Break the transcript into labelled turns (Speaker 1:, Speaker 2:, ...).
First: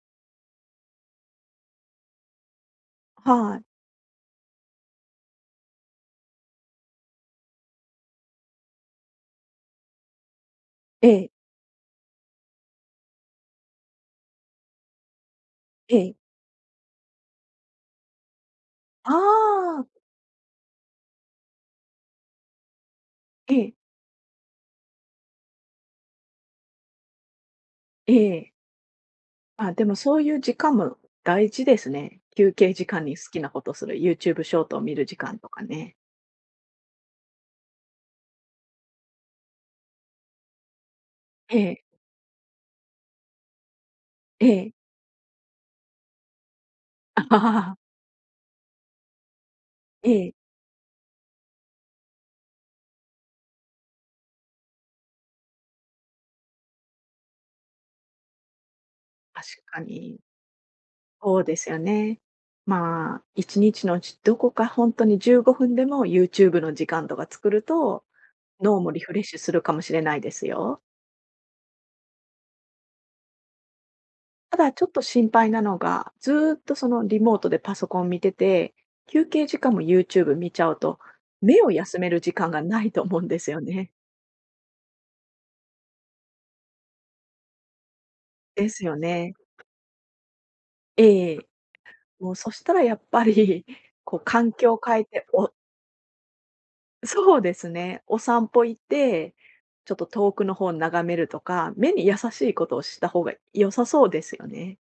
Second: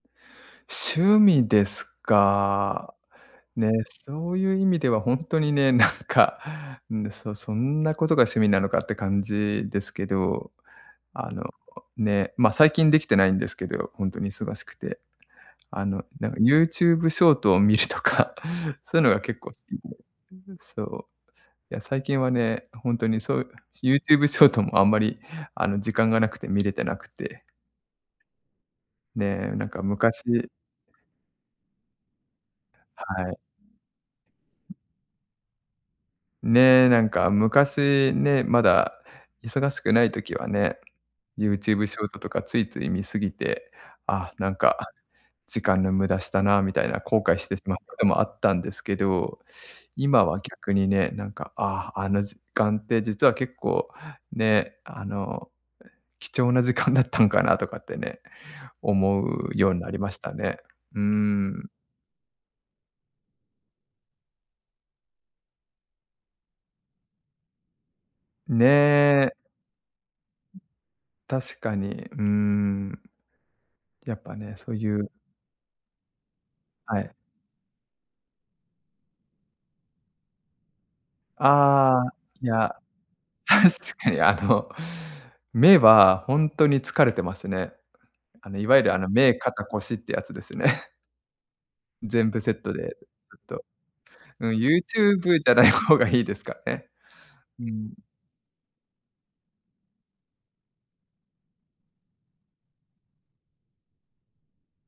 Speaker 1: 趣味ですか。
Speaker 2: はい。
Speaker 1: ね、そういう意味ではほんとにね、なんかんで、そそんなことが趣味なのかって感じですけど、
Speaker 2: ええ。
Speaker 1: あの、ね、ま、最近できてないんですけど、よほんとに忙しくて。あ
Speaker 2: え
Speaker 1: の、
Speaker 2: え。
Speaker 1: なんか YouTube ショートを見るとか、そういう
Speaker 2: あ
Speaker 1: のが結構好き
Speaker 2: あ。
Speaker 1: で、うんうん。そう、いや最近はね、ほんとにそう、
Speaker 2: ええ。
Speaker 1: YouTube ショートもあんまりあの、時間がなくて見れてなくて
Speaker 2: ええ。
Speaker 1: ね、なん
Speaker 2: あ、
Speaker 1: か
Speaker 2: でもそういう
Speaker 1: 昔
Speaker 2: 時間も大事ですね、休憩時間に好
Speaker 1: はい。
Speaker 2: きなことする YouTube ショートを見る時間とかね。
Speaker 1: ね、なんか昔ね、まだ忙しくない時はね。
Speaker 2: ええ。
Speaker 1: YouTube ショートとかついつい見過ぎて、あ、なん
Speaker 2: ええ。
Speaker 1: か時間の無駄したな、みたいな後悔してしま、こともあったんですけど、
Speaker 2: え
Speaker 1: 今
Speaker 2: え。
Speaker 1: は逆にね、なんか、ああ、あの時間って実は結構ね、あの、え、貴重な時間だったんかなとかってね、思
Speaker 2: 確
Speaker 1: うように
Speaker 2: か
Speaker 1: なりまし
Speaker 2: に。
Speaker 1: たね。うー
Speaker 2: ほうで
Speaker 1: ん。
Speaker 2: すよね。まあ、1日のうち、どこかほんとに15分でも、YouTube の時間とか作ると、脳もリフレッ
Speaker 1: ね。
Speaker 2: シュするかもしれないですよ。
Speaker 1: 確かに。うーん。やっぱね、
Speaker 2: た
Speaker 1: そ
Speaker 2: だ、
Speaker 1: う
Speaker 2: ちょっ
Speaker 1: い
Speaker 2: と
Speaker 1: う
Speaker 2: 心配なのが、ずっとそ
Speaker 1: は
Speaker 2: の、
Speaker 1: い。
Speaker 2: リモートでパソコン見てて、休憩時間も YouTube 見ちゃうと、目を
Speaker 1: あ
Speaker 2: 休め
Speaker 1: あ、
Speaker 2: る時
Speaker 1: い
Speaker 2: 間が
Speaker 1: や。
Speaker 2: ないと思うんですよ
Speaker 1: 確
Speaker 2: ね。
Speaker 1: かに。あの、目はほんとに疲れてますね。あの、い
Speaker 2: で
Speaker 1: わ
Speaker 2: す
Speaker 1: ゆる
Speaker 2: よ
Speaker 1: あの、
Speaker 2: ね。
Speaker 1: 目、肩、腰ってやつですね。
Speaker 2: ええええ。
Speaker 1: 全
Speaker 2: もう
Speaker 1: 部セ
Speaker 2: そ
Speaker 1: ッ
Speaker 2: し
Speaker 1: ト
Speaker 2: たらや
Speaker 1: で、
Speaker 2: っぱ
Speaker 1: ずっと。
Speaker 2: り、こう、
Speaker 1: う
Speaker 2: 環
Speaker 1: ん。
Speaker 2: 境変えて、
Speaker 1: YouTube じ
Speaker 2: お
Speaker 1: ゃない方がいいですかね。
Speaker 2: そうで
Speaker 1: う
Speaker 2: す
Speaker 1: ん。
Speaker 2: ね。お散歩行って、ちょっと遠くの方眺めるとか、目に優しいことをした方が良さそうですよね。